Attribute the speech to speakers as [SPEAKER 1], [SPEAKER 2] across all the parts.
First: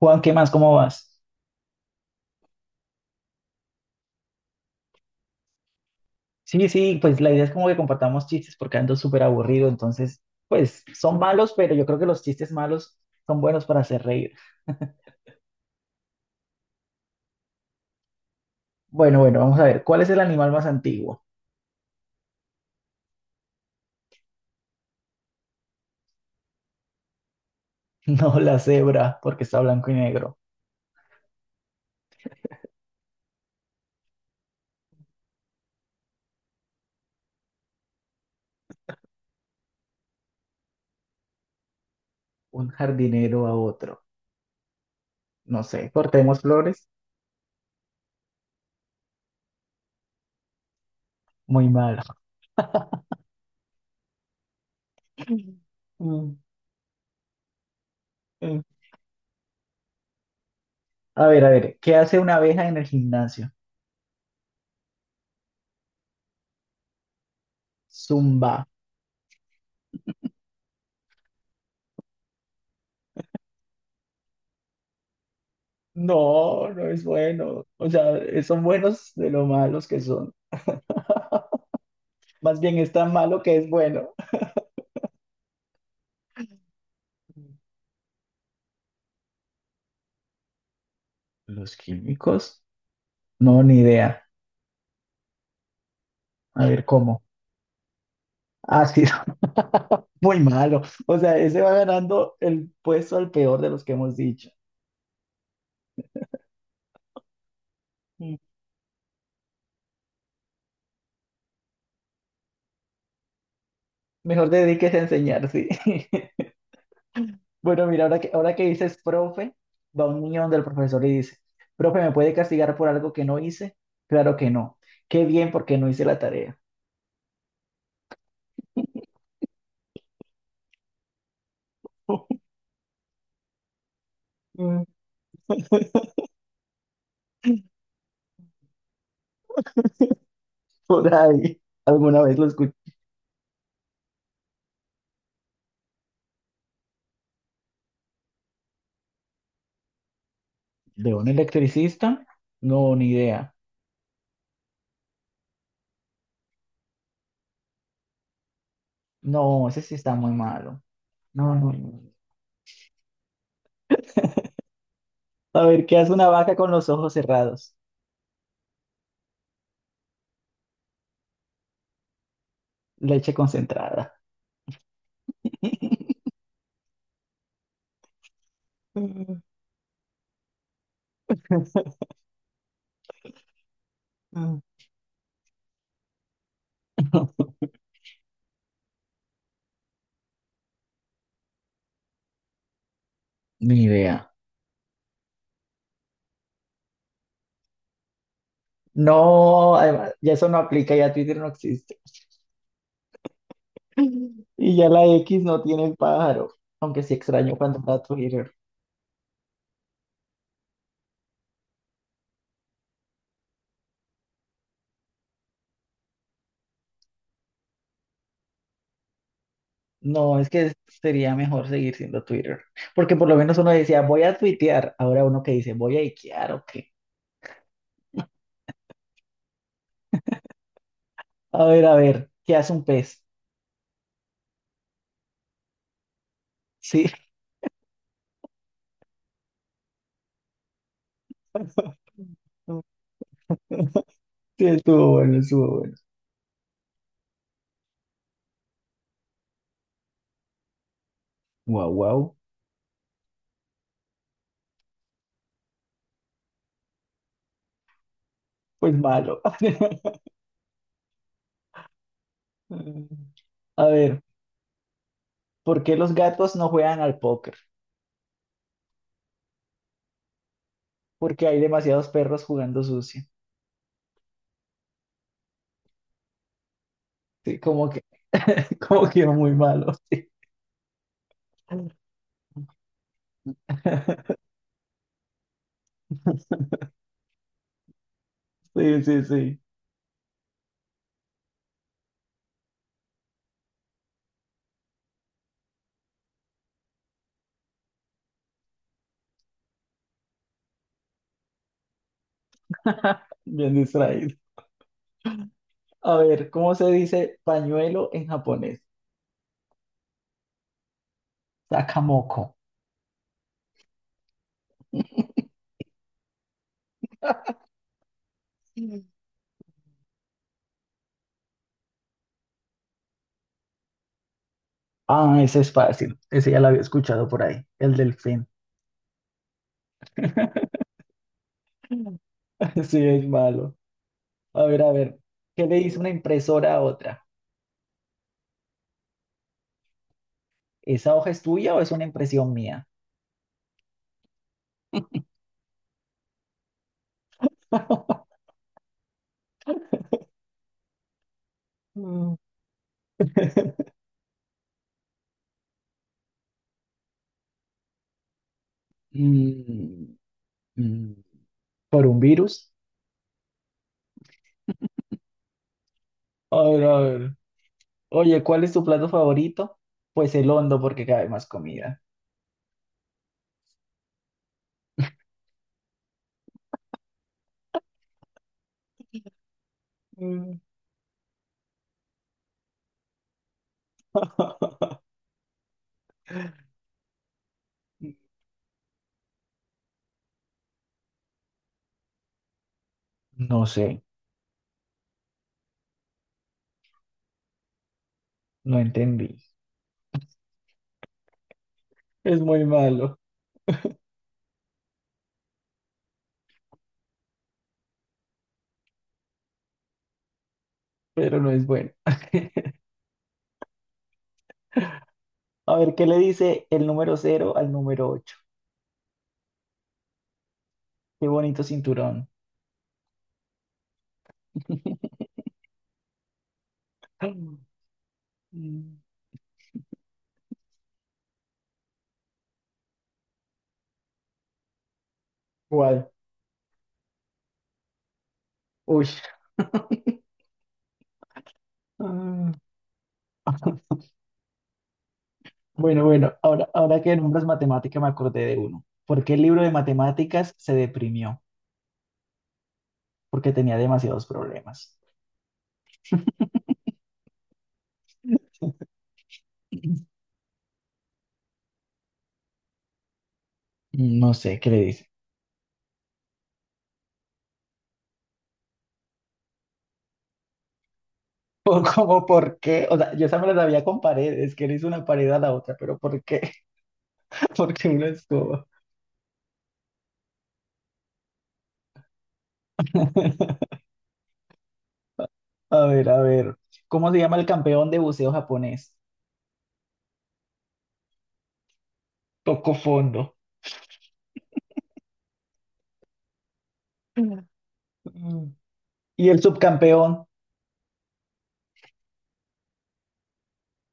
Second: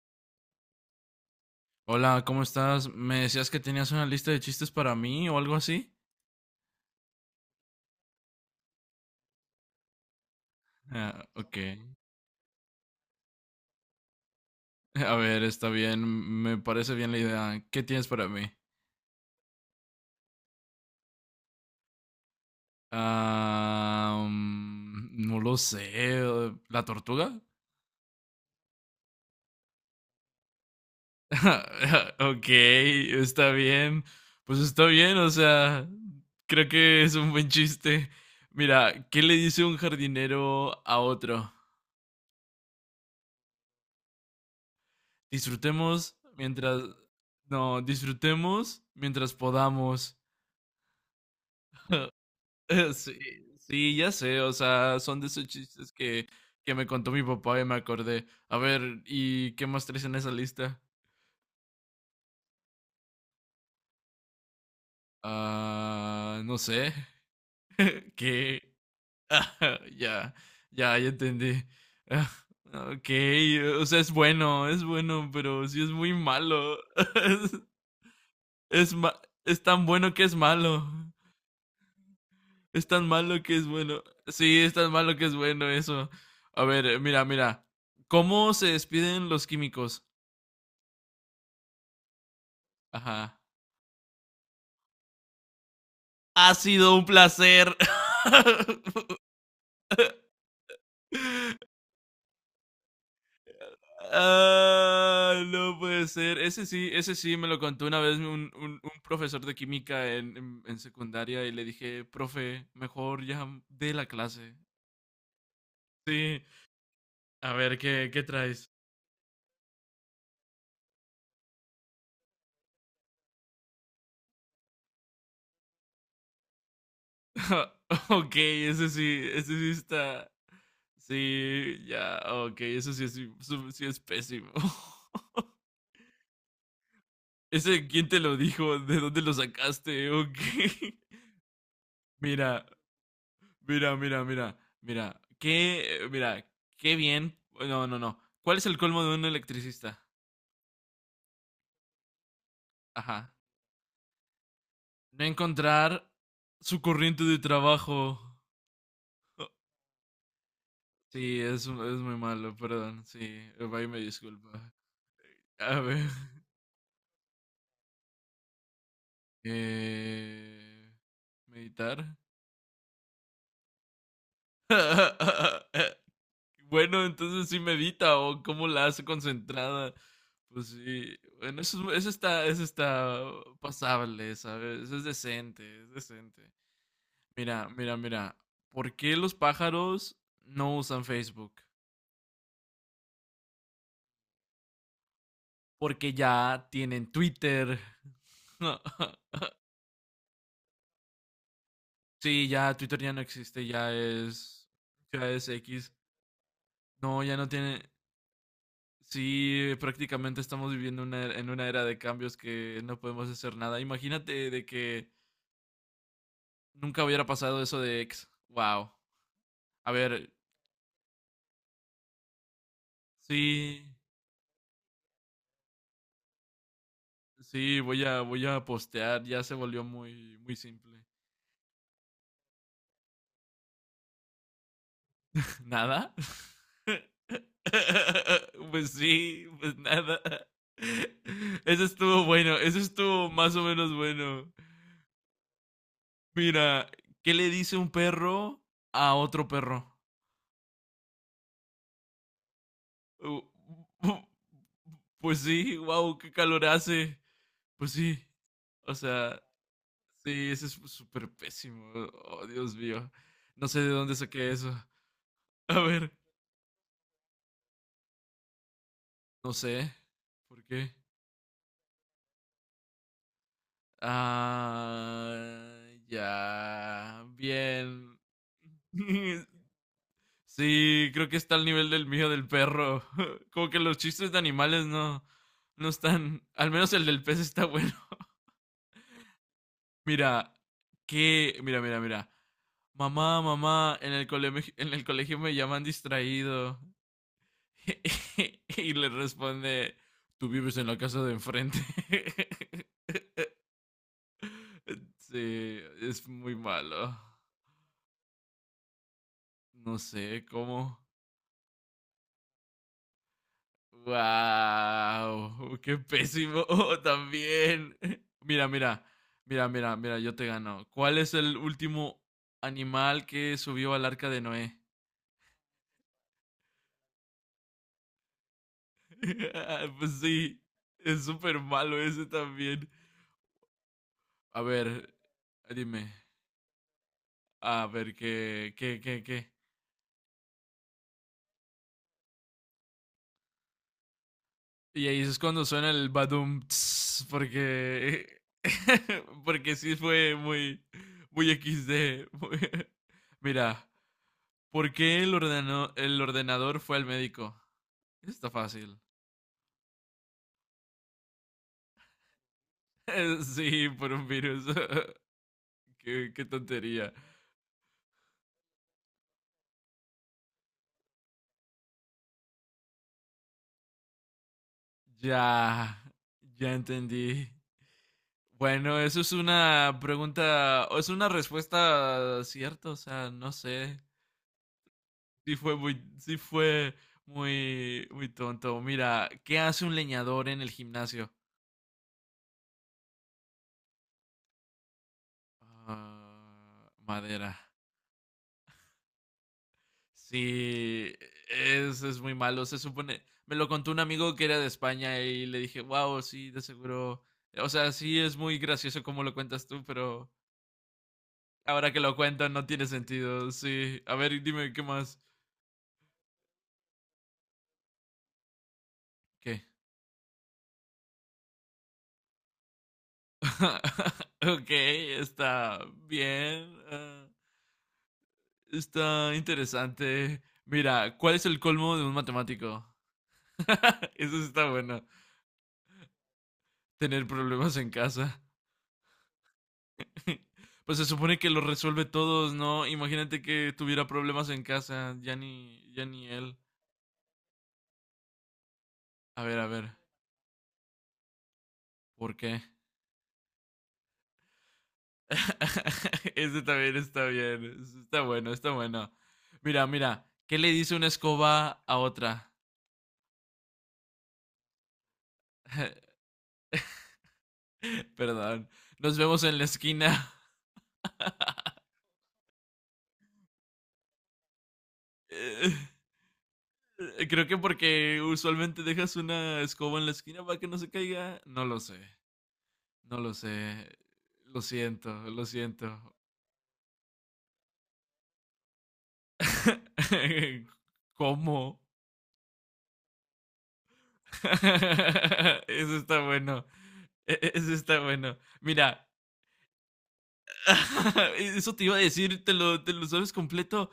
[SPEAKER 1] Juan, ¿qué más? ¿Cómo vas?
[SPEAKER 2] Hola, ¿cómo estás? Me decías que tenías una lista de chistes para mí o algo así.
[SPEAKER 1] Sí, sí, pues la idea es como que compartamos chistes porque ando súper aburrido, entonces, pues son
[SPEAKER 2] Ah,
[SPEAKER 1] malos,
[SPEAKER 2] ok.
[SPEAKER 1] pero yo creo que los chistes malos son buenos para hacer reír.
[SPEAKER 2] A ver, está bien. Me parece bien la idea. ¿Qué tienes para mí?
[SPEAKER 1] Bueno, bueno, vamos a ver, ¿cuál es el animal más antiguo?
[SPEAKER 2] Ah, mm, no lo sé. ¿La tortuga?
[SPEAKER 1] No, la cebra, porque está blanco y negro.
[SPEAKER 2] Ok, está bien. Pues está bien, o sea, creo que es un buen chiste. Mira, ¿qué le dice un jardinero a otro?
[SPEAKER 1] Un jardinero a otro. No sé,
[SPEAKER 2] Disfrutemos
[SPEAKER 1] cortemos
[SPEAKER 2] mientras...
[SPEAKER 1] flores.
[SPEAKER 2] No, disfrutemos mientras podamos.
[SPEAKER 1] Muy malo.
[SPEAKER 2] Sí, sí, ya sé, o sea, son de esos chistes que,
[SPEAKER 1] Mm,
[SPEAKER 2] que me contó mi papá y me acordé. A
[SPEAKER 1] mm.
[SPEAKER 2] ver, ¿y qué más traes en esa lista?
[SPEAKER 1] A ver, ¿qué hace una abeja en el gimnasio?
[SPEAKER 2] Ah, no sé, ¿qué?
[SPEAKER 1] Zumba.
[SPEAKER 2] Ya, ya, ya entendí. Ah, ok, o sea, es bueno, pero sí es muy
[SPEAKER 1] No,
[SPEAKER 2] malo.
[SPEAKER 1] no es bueno. O sea, son
[SPEAKER 2] Es, es,
[SPEAKER 1] buenos
[SPEAKER 2] ma-
[SPEAKER 1] de lo
[SPEAKER 2] es tan
[SPEAKER 1] malos que
[SPEAKER 2] bueno que
[SPEAKER 1] son.
[SPEAKER 2] es malo.
[SPEAKER 1] Más bien
[SPEAKER 2] Es
[SPEAKER 1] es
[SPEAKER 2] tan
[SPEAKER 1] tan
[SPEAKER 2] malo
[SPEAKER 1] malo que
[SPEAKER 2] que es
[SPEAKER 1] es
[SPEAKER 2] bueno.
[SPEAKER 1] bueno.
[SPEAKER 2] Sí, es tan malo que es bueno eso. A ver, mira. ¿Cómo se despiden los químicos?
[SPEAKER 1] ¿Los químicos?
[SPEAKER 2] Ajá.
[SPEAKER 1] No, ni idea.
[SPEAKER 2] Ha
[SPEAKER 1] A ver
[SPEAKER 2] sido un
[SPEAKER 1] cómo.
[SPEAKER 2] placer.
[SPEAKER 1] Ácido, muy malo. O sea, ese va ganando el puesto al peor de los que hemos dicho.
[SPEAKER 2] Ah, no puede ser. Ese sí me lo contó una vez un,
[SPEAKER 1] Mm.
[SPEAKER 2] un- un profesor de química en secundaria y le dije, profe, mejor ya de la
[SPEAKER 1] Mejor
[SPEAKER 2] clase.
[SPEAKER 1] dediques a enseñar, sí.
[SPEAKER 2] Sí, a ver,
[SPEAKER 1] Bueno, mira,
[SPEAKER 2] ¿qué,
[SPEAKER 1] ahora
[SPEAKER 2] qué
[SPEAKER 1] que, ahora que
[SPEAKER 2] traes?
[SPEAKER 1] dices profe, va un niño donde el profesor y dice, profe, ¿me puede castigar por algo que no hice? Claro que no. Qué bien porque no hice la tarea.
[SPEAKER 2] Ok, ese sí está. Sí, ya, ok, eso sí es pésimo.
[SPEAKER 1] Mm.
[SPEAKER 2] ¿Ese quién te lo dijo? ¿De dónde lo sacaste? Ok.
[SPEAKER 1] Por ahí, ¿alguna vez lo
[SPEAKER 2] Mira,
[SPEAKER 1] escuché?
[SPEAKER 2] mira, qué, mira, qué bien. No. ¿Cuál es el colmo de un electricista?
[SPEAKER 1] ¿De un electricista? No, ni
[SPEAKER 2] Ajá.
[SPEAKER 1] idea.
[SPEAKER 2] No encontrar su corriente de trabajo.
[SPEAKER 1] No, ese sí está muy malo.
[SPEAKER 2] Sí,
[SPEAKER 1] No,
[SPEAKER 2] es
[SPEAKER 1] no, no, no.
[SPEAKER 2] muy malo, perdón. Sí, ahí me disculpa.
[SPEAKER 1] A
[SPEAKER 2] A
[SPEAKER 1] ver, ¿qué
[SPEAKER 2] ver,
[SPEAKER 1] hace una vaca con los ojos cerrados?
[SPEAKER 2] eh, meditar.
[SPEAKER 1] Leche concentrada.
[SPEAKER 2] Bueno, entonces sí medita o cómo la hace
[SPEAKER 1] Mm,
[SPEAKER 2] concentrada. Pues sí, bueno, eso está pasable,
[SPEAKER 1] mm.
[SPEAKER 2] ¿sabes? Eso es decente, es decente. Mira. ¿Por qué los pájaros no usan Facebook?
[SPEAKER 1] Ni idea.
[SPEAKER 2] Porque ya tienen Twitter.
[SPEAKER 1] No, además, ya eso no aplica, ya Twitter no existe.
[SPEAKER 2] Sí, ya Twitter ya no existe,
[SPEAKER 1] Y ya la
[SPEAKER 2] ya
[SPEAKER 1] X
[SPEAKER 2] es
[SPEAKER 1] no tiene
[SPEAKER 2] X.
[SPEAKER 1] el pájaro, aunque sí
[SPEAKER 2] No, ya no
[SPEAKER 1] extraño cuando
[SPEAKER 2] tiene.
[SPEAKER 1] era Twitter.
[SPEAKER 2] Sí, prácticamente estamos viviendo en una era de cambios que no podemos hacer nada. Imagínate de que nunca hubiera pasado eso de ex. Wow. A ver,
[SPEAKER 1] No, es que sería mejor seguir siendo Twitter, porque por lo menos uno
[SPEAKER 2] sí,
[SPEAKER 1] decía, voy a tuitear, ahora uno que dice, voy a ikear o qué.
[SPEAKER 2] sí, voy a postear. Ya se volvió muy simple.
[SPEAKER 1] A ver, ¿qué hace un pez?
[SPEAKER 2] ¿Nada?
[SPEAKER 1] Sí.
[SPEAKER 2] Pues sí, pues nada. Eso estuvo bueno, eso estuvo más o menos bueno.
[SPEAKER 1] Sí, estuvo bueno, estuvo bueno.
[SPEAKER 2] Mira, ¿qué le dice un perro a otro perro?
[SPEAKER 1] Guau, guau.
[SPEAKER 2] Uh, uh, pues sí, wow, qué calor hace. Pues sí.
[SPEAKER 1] Pues
[SPEAKER 2] O
[SPEAKER 1] malo.
[SPEAKER 2] sea, sí, ese es súper pésimo. Oh, Dios mío. No sé
[SPEAKER 1] A
[SPEAKER 2] de dónde
[SPEAKER 1] ver,
[SPEAKER 2] saqué eso. A
[SPEAKER 1] ¿por qué
[SPEAKER 2] ver,
[SPEAKER 1] los gatos no juegan al póker?
[SPEAKER 2] no sé. ¿Por qué?
[SPEAKER 1] Porque hay demasiados perros jugando sucio.
[SPEAKER 2] Ah, ya.
[SPEAKER 1] Sí, como que,
[SPEAKER 2] Bien.
[SPEAKER 1] como que muy malo. Sí,
[SPEAKER 2] Sí, creo que está al nivel del mío del perro. Como que los chistes de animales no están. Al menos el del pez está bueno.
[SPEAKER 1] sí, sí, sí.
[SPEAKER 2] Mira, qué, mira. Mamá, mamá, en el colegio me llaman distraído. Y le responde, tú vives en la casa de enfrente.
[SPEAKER 1] Bien distraído.
[SPEAKER 2] Sí,
[SPEAKER 1] A
[SPEAKER 2] es
[SPEAKER 1] ver,
[SPEAKER 2] muy
[SPEAKER 1] ¿cómo se
[SPEAKER 2] malo.
[SPEAKER 1] dice pañuelo en japonés?
[SPEAKER 2] No sé cómo.
[SPEAKER 1] Sakamoko.
[SPEAKER 2] ¡Wow! ¡Qué pésimo! También. Mira,
[SPEAKER 1] Mm.
[SPEAKER 2] mira, mira, yo te gano. ¿Cuál es el último animal que subió al arca de Noé?
[SPEAKER 1] Ah, ese es fácil. Ese ya lo había escuchado por ahí. El delfín.
[SPEAKER 2] Pues sí, es súper malo ese también.
[SPEAKER 1] Sí, es malo.
[SPEAKER 2] A
[SPEAKER 1] A
[SPEAKER 2] ver,
[SPEAKER 1] ver, ¿qué le dice
[SPEAKER 2] dime.
[SPEAKER 1] una impresora a otra?
[SPEAKER 2] A ver, ¿qué?
[SPEAKER 1] ¿Esa hoja es tuya o es una impresión mía?
[SPEAKER 2] Y ahí es cuando suena el badum tss, porque porque sí fue muy XD.
[SPEAKER 1] Mm,
[SPEAKER 2] Mira, ¿por qué el ordeno- ¿el ordenador fue al médico? Está fácil.
[SPEAKER 1] Mm, mm, ¿Por un virus?
[SPEAKER 2] Sí, por un virus. Qué, qué
[SPEAKER 1] A ver, a
[SPEAKER 2] tontería.
[SPEAKER 1] ver. Oye, ¿cuál es tu plato favorito? Pues el hondo, porque cabe más comida.
[SPEAKER 2] Ya, ya entendí. Bueno, eso es una
[SPEAKER 1] mm.
[SPEAKER 2] pregunta, o es una respuesta cierta, o sea, no sé. Sí fue muy tonto. Mira, ¿qué hace un leñador en el gimnasio?
[SPEAKER 1] No sé,
[SPEAKER 2] Ah, madera.
[SPEAKER 1] no entendí.
[SPEAKER 2] Sí, es muy
[SPEAKER 1] Es muy
[SPEAKER 2] malo. Se
[SPEAKER 1] malo,
[SPEAKER 2] supone, me lo contó un amigo que era de España y le dije, wow, sí, de seguro. O sea, sí es muy gracioso como lo cuentas tú, pero
[SPEAKER 1] pero no es bueno.
[SPEAKER 2] ahora que lo cuentan no tiene sentido. Sí, a ver, dime qué más.
[SPEAKER 1] A ver, ¿qué le dice el número cero al número ocho?
[SPEAKER 2] ¿Qué?
[SPEAKER 1] Qué bonito cinturón.
[SPEAKER 2] Ok, está bien. Ah.
[SPEAKER 1] Mm,
[SPEAKER 2] Está interesante. Mira, ¿cuál es el colmo de un matemático? Eso sí está bueno.
[SPEAKER 1] ¿Cuál?
[SPEAKER 2] Tener problemas en casa.
[SPEAKER 1] Uy.
[SPEAKER 2] Pues se supone que lo resuelve
[SPEAKER 1] Ah,
[SPEAKER 2] todos, ¿no? Imagínate que tuviera problemas en casa.
[SPEAKER 1] bueno,
[SPEAKER 2] Ya ni
[SPEAKER 1] bueno,
[SPEAKER 2] él.
[SPEAKER 1] ahora que nombras matemática me acordé de uno. ¿Por qué el
[SPEAKER 2] A ver,
[SPEAKER 1] libro
[SPEAKER 2] a
[SPEAKER 1] de
[SPEAKER 2] ver.
[SPEAKER 1] matemáticas se deprimió?
[SPEAKER 2] ¿Por qué?
[SPEAKER 1] Porque tenía demasiados problemas.
[SPEAKER 2] Ese también está bien. Está bueno, está bueno. Mira. ¿Qué le dice una escoba a otra?
[SPEAKER 1] No sé qué le dice.
[SPEAKER 2] Perdón. Nos vemos en la esquina.
[SPEAKER 1] O como por qué, o sea, yo esa me la sabía con paredes, que le hizo una pared a la otra, pero ¿por qué?
[SPEAKER 2] Creo que
[SPEAKER 1] Porque una
[SPEAKER 2] porque
[SPEAKER 1] escoba.
[SPEAKER 2] usualmente dejas una escoba en la esquina para que no se caiga. No lo sé. No lo sé. Lo siento, lo
[SPEAKER 1] A ver,
[SPEAKER 2] siento.
[SPEAKER 1] a ver. ¿Cómo se llama el campeón de buceo japonés?
[SPEAKER 2] ¿Cómo?
[SPEAKER 1] Tocó fondo.
[SPEAKER 2] Eso está bueno.
[SPEAKER 1] Mm.
[SPEAKER 2] Eso está bueno. Mira,
[SPEAKER 1] ¿Y el subcampeón?
[SPEAKER 2] eso te iba a decir, ¿te lo sabes completo?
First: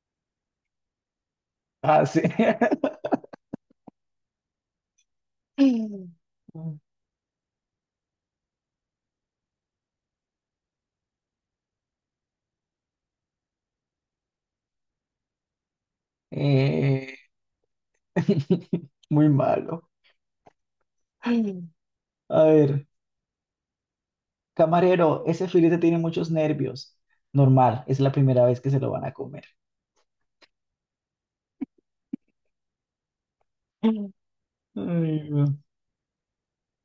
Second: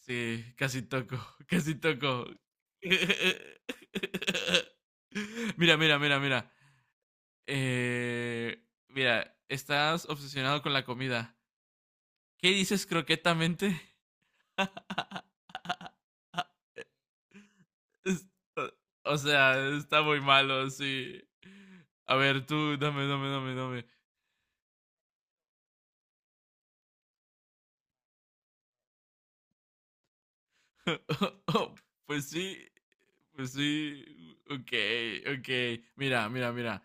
[SPEAKER 2] Sí, casi toco, casi
[SPEAKER 1] Ah, sí.
[SPEAKER 2] toco. Mira, mira, mira, mira.
[SPEAKER 1] Mm.
[SPEAKER 2] Eh, mira, estás obsesionado con la comida. ¿Qué dices croquetamente?
[SPEAKER 1] Eh,
[SPEAKER 2] Es- o
[SPEAKER 1] muy
[SPEAKER 2] sea,
[SPEAKER 1] malo.
[SPEAKER 2] está muy malo, sí.
[SPEAKER 1] Mm.
[SPEAKER 2] A
[SPEAKER 1] A
[SPEAKER 2] ver, tú,
[SPEAKER 1] ver,
[SPEAKER 2] dame.
[SPEAKER 1] camarero, ese filete tiene muchos nervios. Normal, es la primera vez que se lo van a comer.
[SPEAKER 2] Pues sí, pues sí.
[SPEAKER 1] Mm.
[SPEAKER 2] Ok,
[SPEAKER 1] Ay, güey.
[SPEAKER 2] ok. Mira.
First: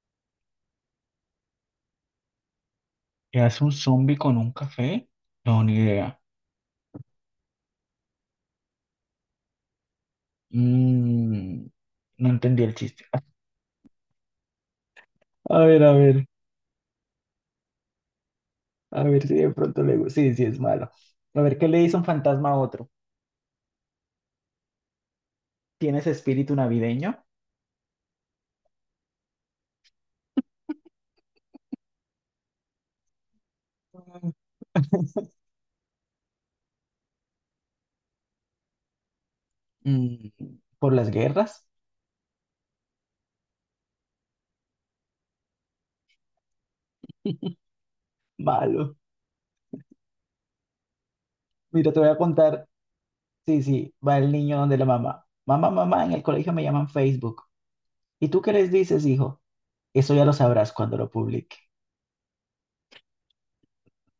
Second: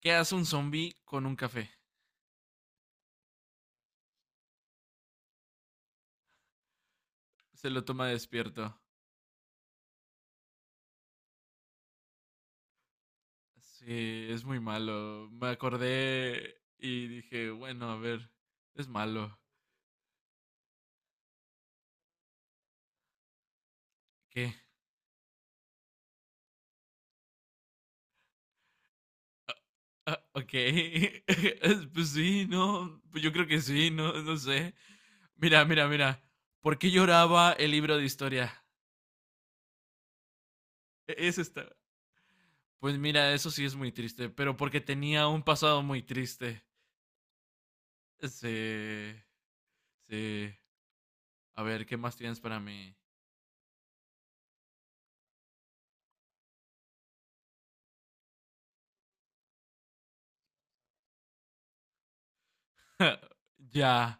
[SPEAKER 2] ¿Qué hace un zombie con un café?
[SPEAKER 1] ¿Qué hace un zombie con un café? No, ni idea.
[SPEAKER 2] Se lo toma despierto.
[SPEAKER 1] Mm, no entendí el chiste.
[SPEAKER 2] Sí, es muy malo. Me
[SPEAKER 1] A ver, a ver,
[SPEAKER 2] acordé y dije, bueno, a ver, es
[SPEAKER 1] a ver si
[SPEAKER 2] malo.
[SPEAKER 1] de pronto le gusta. Sí, sí, es malo. A ver, ¿qué le dice un fantasma a otro?
[SPEAKER 2] ¿Qué?
[SPEAKER 1] ¿Tienes espíritu navideño?
[SPEAKER 2] Ah, ok. Pues sí, no. Pues yo creo que sí, no, no sé. Mira. ¿Por qué lloraba el libro de historia?
[SPEAKER 1] Mm, ¿por las
[SPEAKER 2] Es
[SPEAKER 1] guerras?
[SPEAKER 2] esta. Pues mira, eso sí es muy triste, pero porque tenía un pasado muy triste.
[SPEAKER 1] Malo.
[SPEAKER 2] Sí. Sí. A ver,
[SPEAKER 1] Mira,
[SPEAKER 2] ¿qué
[SPEAKER 1] te voy
[SPEAKER 2] más
[SPEAKER 1] a
[SPEAKER 2] tienes para
[SPEAKER 1] contar.
[SPEAKER 2] mí?
[SPEAKER 1] Sí, sí, va el niño donde la mamá. Mamá, mamá, en el colegio me llaman Facebook. ¿Y tú qué les dices, hijo? Eso ya lo sabrás cuando lo publique.
[SPEAKER 2] Ya.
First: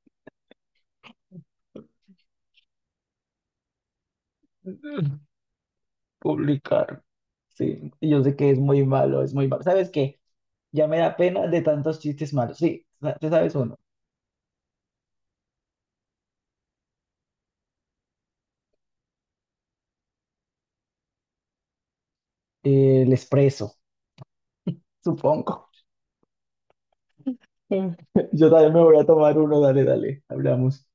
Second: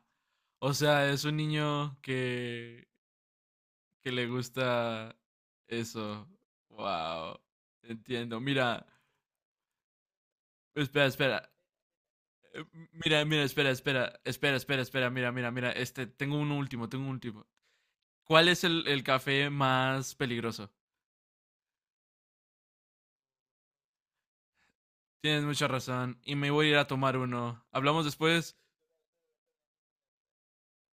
[SPEAKER 2] O sea, es un niño que le gusta eso.
[SPEAKER 1] Publicar.
[SPEAKER 2] Wow.
[SPEAKER 1] Sí, y yo sé
[SPEAKER 2] Entiendo.
[SPEAKER 1] que es muy
[SPEAKER 2] Mira,
[SPEAKER 1] malo, es muy malo. ¿Sabes qué? Ya me
[SPEAKER 2] espera,
[SPEAKER 1] da pena
[SPEAKER 2] espera.
[SPEAKER 1] de tantos chistes malos.
[SPEAKER 2] Eh,
[SPEAKER 1] Sí, sa- ¿te sabes uno?
[SPEAKER 2] Espera, mira, este, tengo un último. ¿Cuál es el café más peligroso?
[SPEAKER 1] El expreso,
[SPEAKER 2] Tienes mucha
[SPEAKER 1] supongo.
[SPEAKER 2] razón y me voy a ir a tomar uno. ¿Hablamos
[SPEAKER 1] Yo
[SPEAKER 2] después?
[SPEAKER 1] también me voy a tomar uno, dale, dale, hablamos.